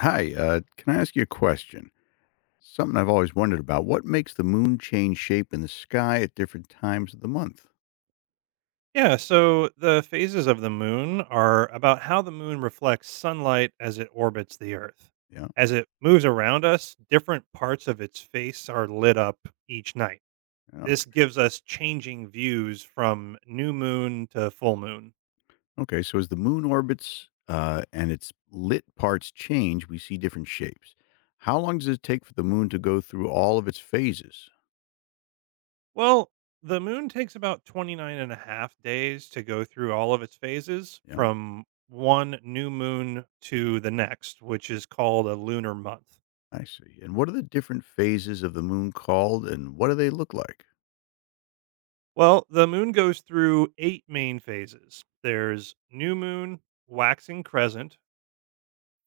Hi, can I ask you a question? Something I've always wondered about. What makes the moon change shape in the sky at different times of the month? Yeah, so the phases of the moon are about how the moon reflects sunlight as it orbits the Earth. Yeah. As it moves around us, different parts of its face are lit up each night. Yeah, This okay. gives us changing views from new moon to full moon. Okay. So as the moon orbits, and its lit parts change, we see different shapes. How long does it take for the moon to go through all of its phases? Well, the moon takes about 29.5 days to go through all of its phases Yeah, from one new moon to the next, which is called a lunar month. I see. And what are the different phases of the moon called and what do they look like? Well, the moon goes through eight main phases. There's new moon, waxing crescent,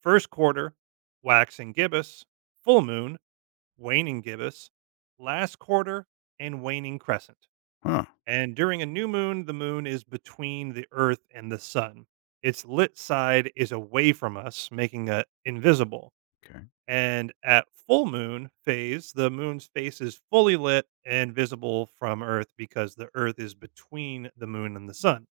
first quarter, waxing gibbous, full moon, waning gibbous, last quarter, and waning crescent. Huh. And during a new moon, the moon is between the earth and the sun. Its lit side is away from us, making it invisible. Okay. And at full moon phase, the moon's face is fully lit and visible from Earth because the Earth is between the moon and the sun.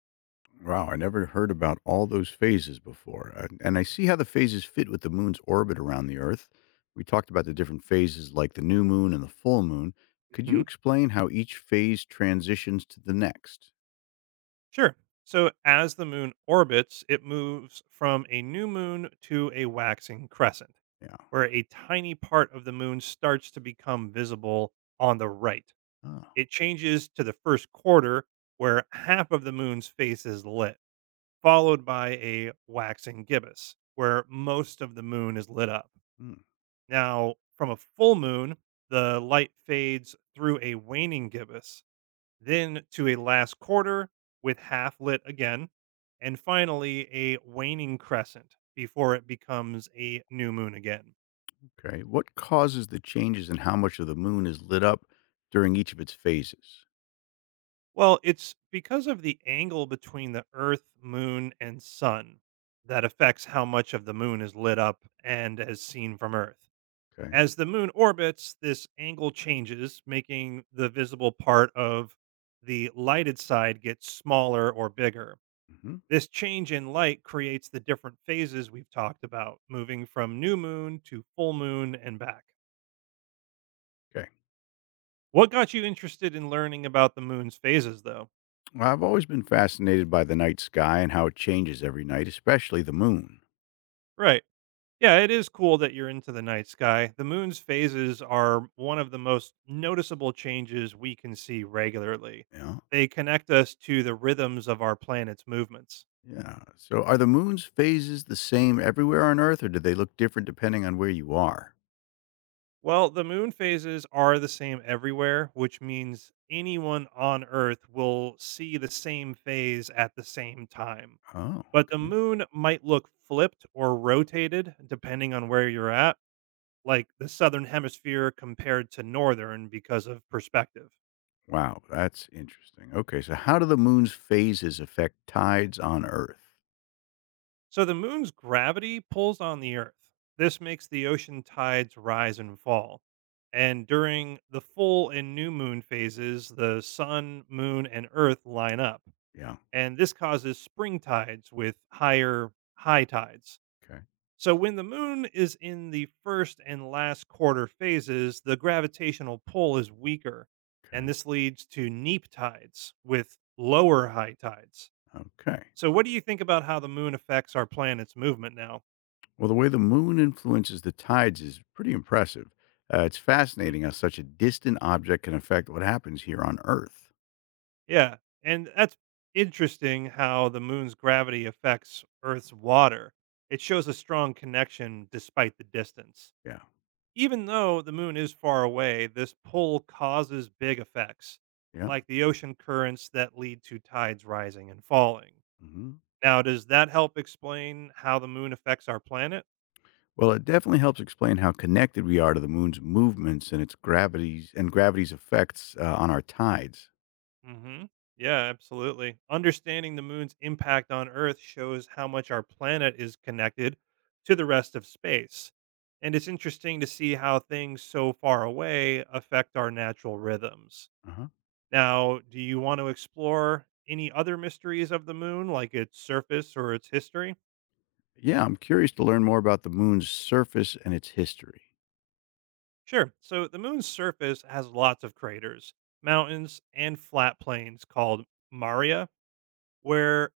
Wow, I never heard about all those phases before. And I see how the phases fit with the moon's orbit around the Earth. We talked about the different phases like the new moon and the full moon. Could you Hmm. explain how each phase transitions to the next? Sure. So as the moon orbits, it moves from a new moon to a waxing crescent, Yeah. where a tiny part of the moon starts to become visible on the right. Oh, It changes to the first quarter, where half of the moon's face is lit, followed by a waxing gibbous, where most of the moon is lit up. hmm, Now, from a full moon, the light fades through a waning gibbous, then to a last quarter with half lit again, and finally a waning crescent before it becomes a new moon again. okay. What causes the changes in how much of the moon is lit up during each of its phases? Well, it's because of the angle between the Earth, Moon, and Sun that affects how much of the moon is lit up and as seen from Earth. Okay. As the moon orbits, this angle changes, making the visible part of the lighted side get smaller or bigger. Hmm. This change in light creates the different phases we've talked about, moving from new moon to full moon and back. Okay. What got you interested in learning about the moon's phases, though? Well, I've always been fascinated by the night sky and how it changes every night, especially the moon. Right. Yeah, it is cool that you're into the night sky. The moon's phases are one of the most noticeable changes we can see regularly. Yeah. They connect us to the rhythms of our planet's movements. Yeah. So are the moon's phases the same everywhere on Earth, or do they look different depending on where you are? Well, the moon phases are the same everywhere, which means anyone on Earth will see the same phase at the same time. Oh, But the okay. moon might look flipped or rotated depending on where you're at, like the southern hemisphere compared to northern because of perspective. Wow, that's interesting. Okay, so how do the moon's phases affect tides on Earth? So the moon's gravity pulls on the Earth. This makes the ocean tides rise and fall. And during the full and new moon phases, the sun, moon, and Earth line up. Yeah. And this causes spring tides with higher high tides. Okay. So when the moon is in the first and last quarter phases, the gravitational pull is weaker. And Okay. this leads to neap tides with lower high tides. Okay. So, what do you think about how the moon affects our planet's movement now? Well, the way the moon influences the tides is pretty impressive. It's Mhm. fascinating how such a distant object can affect what happens here on Earth. Yeah, and that's interesting how the moon's gravity affects Earth's water. It shows a strong connection despite the distance. Yeah. Even though the moon is far away, this pull causes big effects, Yeah. like the ocean currents that lead to tides rising and falling. Hmm. Now, does that help explain how the moon affects our planet? Well, it definitely helps explain how connected we are to the moon's movements and its gravity's and gravity's effects on our tides. Hmm. Yeah, absolutely. Understanding the moon's impact on Earth shows how much our planet is connected to the rest of space. And it's interesting to see how things so far away affect our natural rhythms. Uh-huh. Now, do you want to explore any other mysteries of the moon, like its surface or its history? Yeah, I'm curious to learn more about the moon's surface and its history. Sure. So, the moon's surface has lots of craters, mountains, and flat plains called maria, where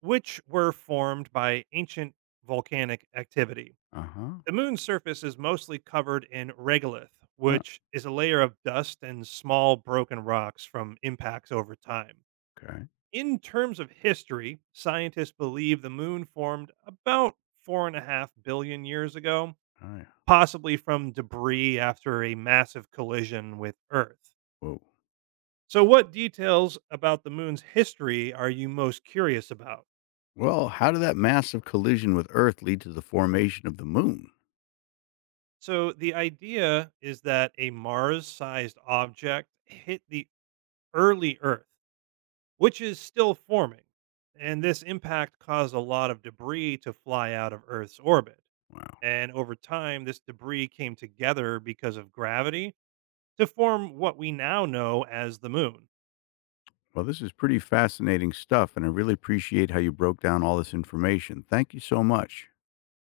which were formed by ancient volcanic activity. Uh-huh. The moon's surface is mostly covered in regolith, Oh, which is a layer of dust and small broken rocks from impacts over time. okay. In terms of history, scientists believe the moon formed about 4.5 billion years ago, Oh, yeah. possibly from debris after a massive collision with Earth. Whoa. So, what details about the moon's history are you most curious about? Well, how did that massive collision with Earth lead to the formation of the moon? So the idea is that a Mars sized object hit the early Earth, which is still forming. And this impact caused a lot of debris to fly out of Earth's orbit. Wow. And over time, this debris came together because of gravity to form what we now know as the moon. Well, this is pretty fascinating stuff, and I really appreciate how you broke down all this information. Thank you so much.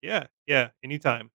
Yeah, yeah, anytime.